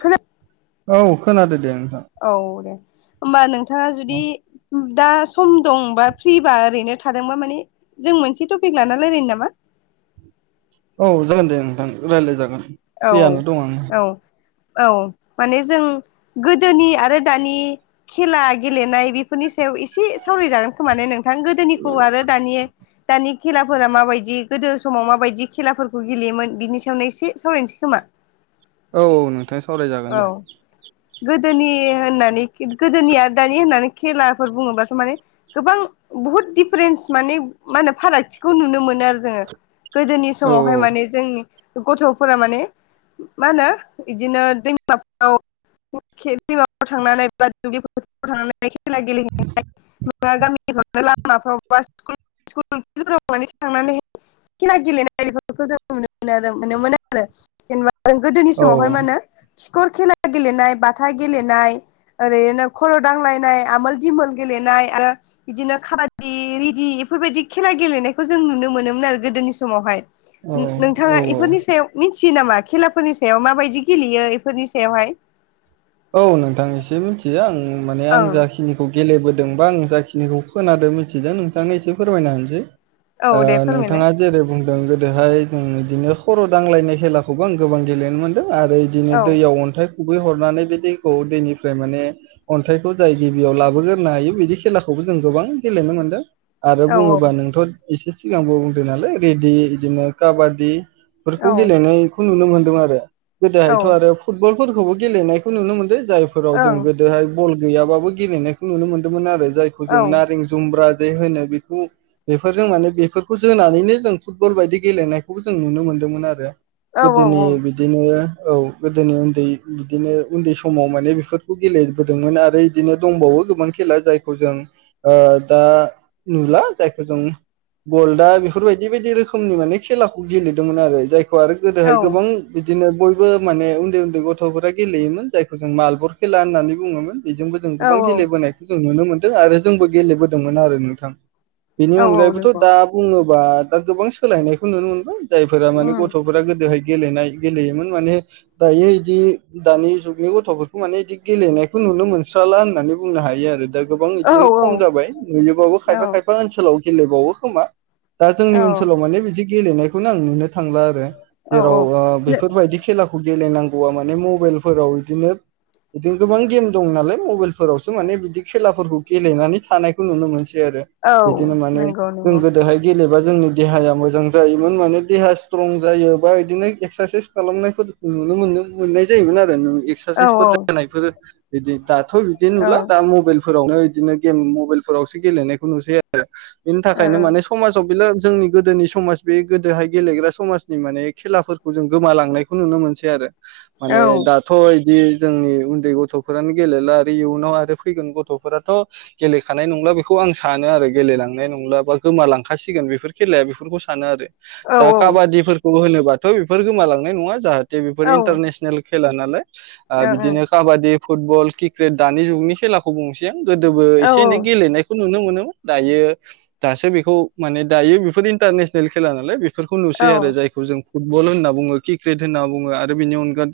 खोना औ खोनादो दे। औ दे होमबा नोंथाङा औ जुदि दा सम दंबा फ्रिबा ओरैनो थादोंबा माने जों मोनसे टपिक लाना रायलायनो नामा? [inaudible] औ जागोन दे नोंथां रायज्लाय जागोन औ फ्रियानो दं आं औ औ माने जों गोदोनि आरो दानि खेला गेलेनाय बेफोरनि सायाव एसे सावरायजागोन खोमा ने नोंथां गोदोनिखौ आरो दानि दानि खेलाफोरा माबायदि गोदो समाव माबायदि खेलाफोरखौ गेलेयोमोन बिनि सायावनो एसे सावरायनोसै खोमा औ नोंथां सावरायजागोन औ दे गोदोनि होनानै गोदोनि दानि होननानै खेलाफोर बुङोब्लाथ' माने गोबां बुहुत दिफारेन्स माने मा होनो फारागथिखौ नुनो मोनो जोङो गोदोनि औ समावहाय माने जोंनि गथ' फोरा माने मा होनो बिदिनो दैमाफ्राव दैमायाव थांनानै बा दुब्लि फोथाराव थांनानै [unintelligible] लामाफ्राव बा स्कुलफोराव माने थांनानैहाय खेला गेलेनाय बेफोरखौ जों नुनो मोनो नुनो मोनो आरो जेनेबा जों गोदोनि औ समावहाय मा होनो खर खेला गेलेनाय बाथा गेलेनाय ओरैनो खर' दांलायनाय आमोल दिमोल गेलेनाय आरो बिदिनो खाबादि रेदि बेफोरबायदि खेला गेलेनायखौ जों नुनो मोनोमोन आरो गोदोनि समावहाय औ औ नोंथाङा औ इफोरनि सायाव मिथियो नामा खेलाफोरनि सायाव माबायदि गेलेयो बेफोरनि सायावहाय औ नोंथां एसे मिथियो आं माने आं ओं जाखिनिखौ गेलेबोदोंबा आङो जाखिनिखौ खोनादों मिथिदों नोंथांनो एसे फोरमायना होनोसै औ दे ओ फोरमायलाय नोंथाङा जेरै बुं दों गोदोहाय जों बिदिनो खर' दांलायनाय खेलाखौबो आं गोबां गेलेनो मोन्दों आरो बिदिनो औ दैयाव अन्थाइ खुबै हरनानै बे दैखौ दैनिफ्राय माने अन्थाइखौ जाय गिबियाव लाबोग्रोनो हायो बिदि खेलाखौबो जों गोबां गेले नो मोनदों आरो औ बुङोबा नोंथ' एसे सिगांबो बुंदो नालाय रेडि बिदिनो काबादि औ फोरखौ गेलेनायखौ नुनो मोनदों आरो औ गोदोहायथ' आरो फुटबलफोरखौबो गेलेनाय नुनो मोनदों जायफोराव जों ओं गोदोहाय बल गैयाबाबो गेलेनायखौ नुनो मोन्दोंमोन आरो जायखौ जों नारें जुमब्रा जे होनो बेखौ बेफोरजों माने बेफोरखौ जोनानैनो जों फुटबल बायदि गेलेनायखौबो जों नुनो मोन्दोंमोन आरो औ गोदोनि बिदिनो औ गोदोनि उन्दै बिदिनो उन्दै समाव माने बेफोरखौ गेलेबोदोंमोन आरो बिदिनो दंबावो गोबां खेला जायखौ जों ओ दा नुला जायखौ जों गल्डआ बेफोरबायदि बायदि रोखोमनि माने खेलाखौ गेलेदोंमोन आरो जाय आरो गोदोहाय गोबां बिदिनो बयबो माने उन्दै उन्दै गथ'फोरा गेलेयोमोन जायखौ जों मालबर खेला होननानै बुङोमोन बेजोंबो जों औ गोबां गेलेबोनायखौ जों नुनो मोनो आरो जोंबो गेलेबोदोंमोन आरो नोंथां बेनि औ औ अनगायैबोथ' नंगौ दा बुङोबा दा गोबां सोलायनायखौ नुनो मोनबाय जायफोरा माने उम गथ'फोरा गोदोहाय गेलेनाय गेलेयोमोन माने दायो बिदि दानि जुग नि गथ'फोरखौ माने बिदि गेलेनायखौ नुनो मोनस्राला होननानै बुंनो हायो आरो दा गोबां औ बिदिनो खम औ जाबाय नुयोबाबो औ खायफा खायफा ओनसोलाव गेलेबावो खोमा दा जोंनि औ ओनसोलाव माने बिदि गेलेनायखौनो आं नुनो थांला आरो औ औ जेराव बेफोरबायदि खेलाखौ गेलेनांगौआ माने मबाइलफोराव बिदिनो बिदिनो गोबां गेम दं नालाय मबाइलफोरावसो माने बिदि खेलाफोरखौ गेलेनानै थानायखौ नुनो मोनसै औ बिदिनो माने नंगौ जों नंगौ गोदोहाय गेलेबा जोंनि देहाया मोजां जायोमोन माने देहा स्ट्रं जायो बा बिदिनो एक्सारसाइस खालामनायफोर मोननाय जायोमोन आरो औ एसारसाइसफोर जानायफोर बिदि दाथ' बिदि औ नुला दा मबाइल फोरावनो बिदिनो गेम मबाइल फोरावसो गेलेनायखौ नुसै आरो बेनि औ थाखायनो माने समाजाव जोंनि गोदोनि समाज बे गोदोहाय गेलेग्रा समाजनि माने खेलाफोरखौ जों गोमालांनायखौ नुनो मोनसै आरो औ माने दाथ' बिदि जोंनि उन्दै गथ'फोरानो गेलेला आरो इयुनाव आरो फैगोन गथ'फोराथ' गेलेखानाय नंला बेखौ आं सानो आरो गेलांनाय नंला बा गोमालांखासिगोन बेफोर खेलाया बेफोरखौ सानो आरो दा औ काबादिफोरखौ होनोबाथ' बेफोर गोमालांनाय नङा जाहाथे बेफोर औ इन्टारनेसनेल खेला नालाय बिदिनो काबादि फुटबल क्रिकेट दानि जुगनि खेलाखौ बुंनोसै आ गोदोबो औ एसे एनै गेलेनायखौ नुनो मोनोमोनो दायो दासो बेखौ माने दायो बे इन्टारनेसनेल खेला नालाय बेफोरखौ औ नुसै आरो ओं जायखौ जों फुटबल होनना बुङो क्रिकेट होनना बुङो आरो बेनि अनगा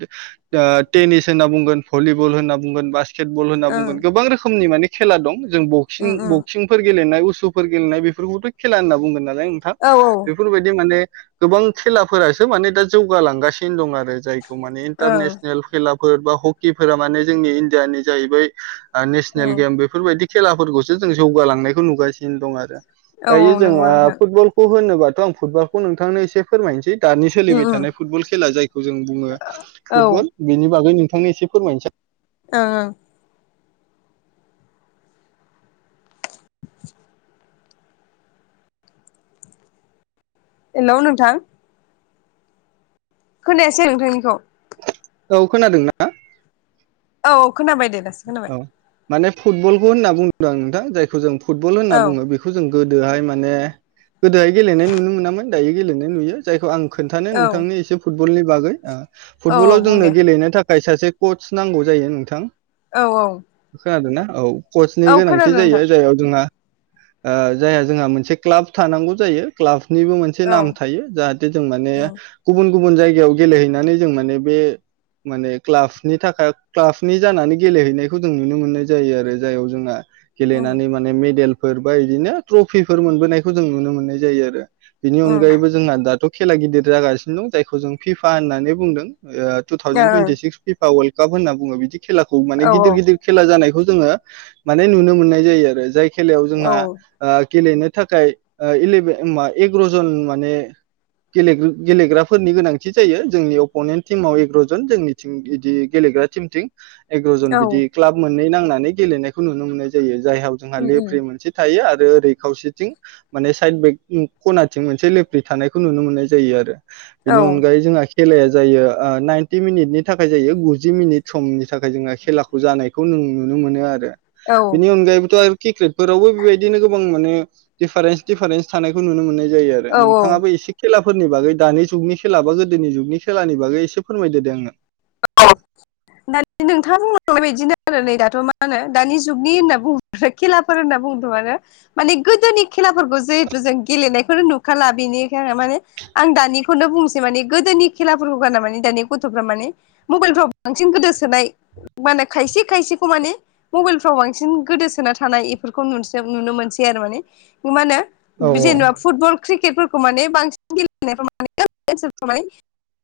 टेनिस होनना बुंगोन भलिबल होनना बुंगोन बास्केटबल होनना बुंगोन गोबां रोखोमनि माने खेला दं जों बक्सिं उम उम बक्सिंफोर गेलेनाय उसुफोर गेलेनाय बेफोरखौथ' खेला होनना बुंगोन आरो नोंथां औ बेफोरबायदि माने गोबां खेलाफोरासो माने दा जौगालांगासिनो दं आरो आरो जायखौ माने ओं इन्टारनेसनेल खेलाफोर बा हकिफोरा माने जोंनि इण्डियानि जाहैबाय नेसनेल उम गेम बेफोरबादि खेलाफोरखौसो जों जौगालांनायखौ नुगासिनो दं आरो औ दायो जों नंगौ ओ नोंथां फुटबलखौ होनोबाथ' आं फुटबलखौ नोंथांनो एसे फोरमायनोसै दानि उम सोलिबाय उम थानाय फुटबल खेला जायखौ जों बुङो औ ओं फुटबल बेनि बागै नोंथांनो एसे फोरमायनोसै ओ [inaudible] हेल' नोंथां खोनायासै नोंथांनिखौ औ खोनादोंना औ खोनाबाय दे दासो खोनाबाय औ माने फुटबलबो होनना बुंदों आं नोंथां जायखौ जों फुटबल होनना औ बुङो बेखौ जों गोदोहाय माने गोदोहाय गेलेनाय नुनो मोनामोन दायो गेलेनाय नुयो जायखौ आं खोन्थानो औ नोंथांनि एसे फुटबलनि बागै औ फुटबलाव बुं जोंनो दे गेलेनो थाखाय सासे कच नांगौ जायो नोंथां औ औ खोनादोंना औ कचनि औ गोनांथि खोनादों जायो नोंथां जायाव जोंहा ओ जायहा जोंहा मोनसे क्लाब थानांगौ जायो क्लाब निबो मोनसे औ नाम थायो जाहाथे जों माने उम गुबुन गुबुन जायगायाव गेलेहैनानै जों माने बे माने क्लाबनि थाखाय क्लाबनि जानानै गेलेहैनायखौ जों नुनो मोननाय जायो आरो जायाव जोंहा उम गेलेनानै माने मेडेल फोर बा बिदिनो ट्रफिफोर मोनोनायखौ जों नुनो मोननाय जायो आरो बिनि उम अनगायैबो जोंहा दाथ' खेला गिदिर जागासिनो दं जायखौ जों फिफा होननानै बुंदों टु ओं thousand twenty six FIFA world cup होनना बुङो बिदि खेलाखौ माने औ गिदिर गिदिर खेला जानायखौ जोङो माने नुनो मोननाय जायो आरो जाय खेलायाव जोंहा औ गेलेनो थाखाय इलेबेन एग्र'जन माने गेलेग्राफोरनि गोनांथि जायो जोंनि अपनेन्ट टिमाव एग्र'जन जोंनि टिम बिदि गेले ग्रा टिम थिं एग्र'जन औ बिदि क्लाब मोननै नांनानै गेलेनायखौ नुनो मोननाय जायो जाहाव जोंहा उम उम लेफ्रि मोनसे थायो आरो आरो ओरै खावसेथिं माने साइद बेक खनाथिं मोनसे लेफ्रि थानायखौ नुनो मोननाय जायो आरो बेनि औ अनगायै जोंहा खेलाया जायो नाइनटि मिनिटनि थाखाय जायो गुजि मिनिट समनि थाखाय जोङो खेलाखौ जानायखौ नों नुनो मोनो आरो औ बेनि अनगायैबोथ' आरो क्रिकेटफोरावबो बेबायदिनो गोबां माने दिफारेन्स दिफारेन्स थानायखौ नुनो मोननाय जायो आरो औ नोंथाङाबो एसे खेला फोरनि बागै दानि जुगनि खेला बा गोदोनि जुगनि खेलानि बागै एसे फोरमायदो दे आंनो [unintelligible] दानि नोंथाङा बुंलांनाय बदिनो आरो नै दाथ' मा होनो दानि जुगनि होनना बुङोब्लाथ' खेलाफोर होनना बुं [unintelligible] आरो माने गोदोनि खेलाफोरखौ जिहेथु जों गेलेनाय फोर नुखाला बेनिखाय माने आं दानिखौनो बुंसै माने गोदोनि खेलाफोरखौ गारना माने दानि गथ'फ्रा माने मबाइलफ्राव बांसिन गोदोसोनाय माने खायसे खायसेखौ मानि मबाइलफ्राव बांसिन गो दोसोना थानाय इफोरखौ नुनस नुनो मोनसै आरो माने मा औ होनो जेनेबा फुटबल क्रि केटफोरखौ माने बांसिन गेलेनाय माने [unintelligible] बिदिनो साफा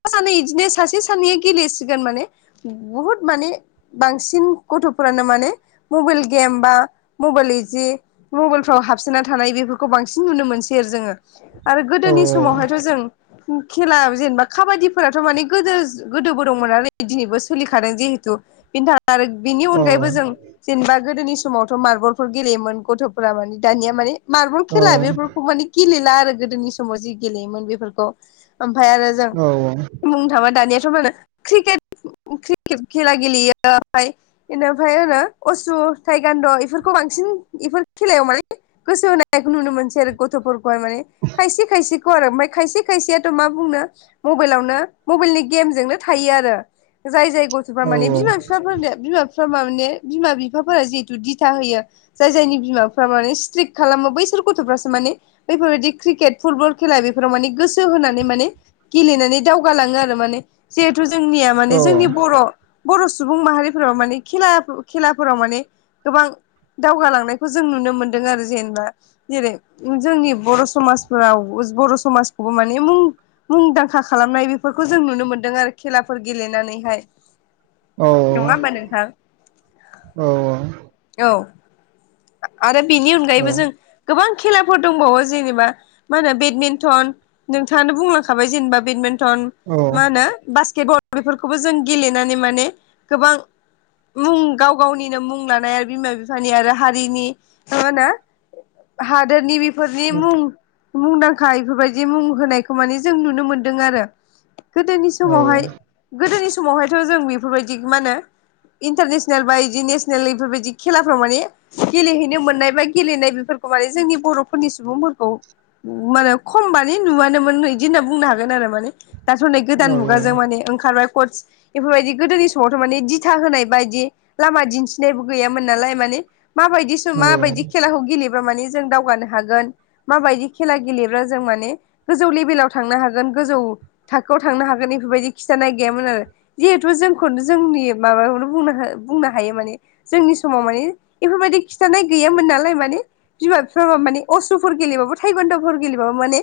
सानै इदिनो सासे सानैया गे लेसिगोन माने बुहुत माने बांसिन गथ'फोरानो माने मबाइल गेम बा मबाइल जि मबाइलफ्राव हाबसोना थानाय बेफोरखौ बांसिन नुनो मोनसै आरो जोङो आरो औ गोदोनि समावहायथ' जों खेला जेनेबा खाबादिफोराथ' माने गोदो गोदोबो दंमोन नालाय दिनैबो सोलिखादों जिहेथु बेनि थाखाय आरो बिनि औ अनगायैबो जों जेनेबा गोदोनि समावथ' मार्बलफोर गेलेयोमोन गथ'फोरा माने दानिया माने मार्बल औ खेला बेफोरखौ माने गेले ला आरो गोदोनि समाव जि गेलेयोमोन बेफोरखौ ओमफ्राय आरो जों औ बुंनो थाङोबा दानिया क्रिकेट खेला गेलेयो ओमफाय इनिफ्राय होनो असु थाइगान्द' इफोरखौ बांसिन इफोर खेलायाव माने गोसो होनाय नुनो मोनसै आरो गथ'फोर हाय माने खायसे खायसेखौ आरो ओमफ्राय खायसे खायसेयाथ' मा बुंनो मबेलावनो मबेलनि गेमजोंनो थायो आरो जाय जाय गथ'फ्रा औ माने औ बिमा फिफाफोर दो बिमा फिफा माने बिमा बिफाफोरा जिहेतु दिथा होयो जाय जायनि बिमाफ्रा माने स्त्रिक खालामो बै सोर गथ'फ्रासो माने बेैफोरबायदि क्रिकेट फुटबल खेला बेफोराव माने गोसो होनानै माने गेलेनानै दावगा लाङो आरो माने जिहेथु जोंनिया माने जोंनि बर' बर' सु सुबुं माहारिफोराबो माने खेला खेलाफोराव माने गोबां दावगालांनायखौ जों नुनो मोनदों आरो जेनेबा जेरै जोंनि बर' समाजफोराव बर' समाजखौबो माने मुंदांखा खालामनाय बेफोरखौ जों नुनो मोन दों आरो खेलाफोर गेलेनानैहाय औ नङा होमबा नोंथां औ औ आ आरो बेनि औ अनगायैबो जों गोबां खेलाफोर दंबावो जेनेबा मा होनो बेदमिन्टन नोंथाङानो बुंलांखाबाय जेनेबा बेदमिन्ट टन औ मा होनो बासकेट बल बेफोरखौबो जों गेलेनानै माने गोबां मुं गाव गावनिनो मुं लानाय आरो बिमा बिफानि आरो हारिनि मा हानो हादोरनि बेफोरनि मुं मुंदांखा इफोर बायदि मुं होनायखौ माने जों नुनो मोनदों आरो गोदोनि समावहाय गोदोनि समावहायथ' जों बेफोर बायदि मा होनो इन्टारनेसनेल बा इदि नेसनेल इफोर बायदि खेलाफ्राव माने गेलेहैनो मोननाय बा गेलेनाय बेफोरखौ माने जोंनि बर'फोरनि सुबुंफोरखौ माने खम मानि नुवानोमोन बिदि होनना बुंनो हागोन आरो माने दाथ' नै गोदान मुगाजों माने ओंखारबाय कस इफोर बायदि गोदोनि समावथ' माने दिथा होनाय बा इदि लामा दिन्थिनायबो गैयामोन नालाय माने माबायदिसो माबायदि खेलाखौ गेलेब बा माने जों दावगानो हागोन माबायदि खेला गेलेब्रा जों माने गोजौ लेभेलाव थांनो हागोन। गोजौ थाखोआव थांनो हागोन इफोर बायदि खिथानायनाय गैयामोन आरो जिहेथु जोंखौनो जोंनि माबा खौनो बुंनो हो बुंनो हायो माने जोंनि समाव माने इफोर बायदि खिथानाय गैयामोन नालाय माने बिमा बिफा बा मानि अश्रुफोर गेलेबाबो थाइगद'फोर गेलेबाबो माने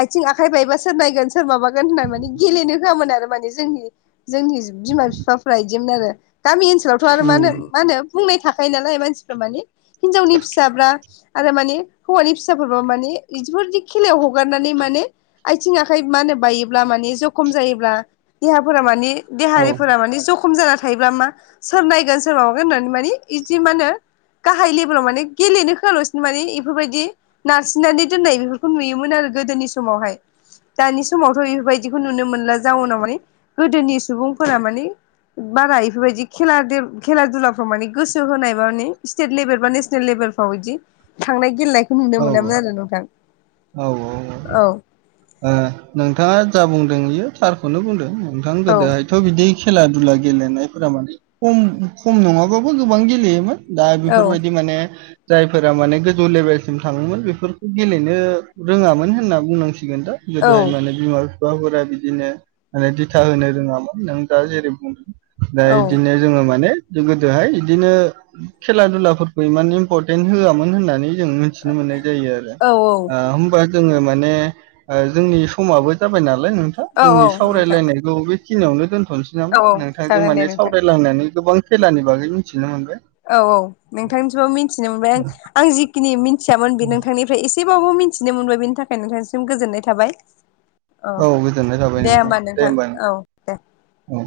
आइथिं आखाइ बायबा सोर नायगोन सोर माबागोन होननानै माने गेलेनो होआमोनो आरो बिफोर माने जोंनि जोंनि बिमा फिफाफ्रा इदिमोन आरो गामि ओनसो लावथ आरो मानो मा होनो बुंनाय थाखायो नालाय मानसिफ्रा माने हिनजावनि फिसा ब्रा आरो माने हौवानि फिसाफोरबो माने बिदिफोर दि खेलायाव हगारनानै माने आइ थिं आखाइ मा होनो बायोब्ला माने जखम जायोब्ला देहाफोरा माने देहारिफोरा माने जख खम जाना थायोब्ला मा सोर नायगोन सोर माबागोन होननानै माने इदि मा होनो गाहाय लेभेलाव माने गेलेनो होआलासिनो माने इफोर बायदि नारसिननानै दोननाय बेफोरखौ नुयोमोन आरो गोदोनि समावहाय दानि समावथ' इफोर बायदिखौ नुनो मोनला जाउनाव माने गोदोनि सुबुंफोरा माने बारा इफोर बायदि खेला खेला दुलाफ्राव माने गोसो होनायबा माने स्टेट लेभेल बा नेसनेल लेभेलफ्राव बिदि थांनाय गेलेनायखौ नुनो मोनामोन आरो नोंथां। औ औ। औ ओ नोंथाङा जा बुं दों बियो थारखौनो बुंदों नोंथां औ गोदोहायथ' बिदि खेला दुला गेलेनायफोरा माने खम खम नङाबाबो गोबां गेलेयोमोन। दा औ बेफोर बायदि माने जायफोरा माने गोजौ लेभेल सिम थाङोमोन बेफोरखौ गेलेनो रोङामोन होनना बुंनांसिगोन दा गोदोहाय माने बिमा बिफाफोरा बिदिनो ओ दिथा होनो रोङामोन नों दा जेरै बुंदों। दा औ इदिनो जोङो माने जों गोदोहाय इदिनो खेला दुलाफोरखौ इमान इम्परटेन्ट होआमोन होननानै जों मिथि नो मोननाय जायो आरो। औ ओ होमबा जोङो माने जोंनि समाबो जाबाय नालाय लाय नोंथां औ औ जोंनि नोंथां सावरायलायनायखौ बेखिनियावनो थ'नोसै नामा औ नोंथांजों जागोन दे माने नोंथां सावरायलांयनानै गोबां खेलानि बागै मिथिनो मोनगोन औ औ नोंथांनिसिबो मिथिनो मोनबाय आं आं जिखिनि मिथियामोन बे नोंथांनिफ्राय एसे एसेबाबो मिथिनो मोनबाय बेनि थाखाय नोंथांनिसिम गोजोननाय थाबाय। औ दे होमबा नोंथां। औ दे। औ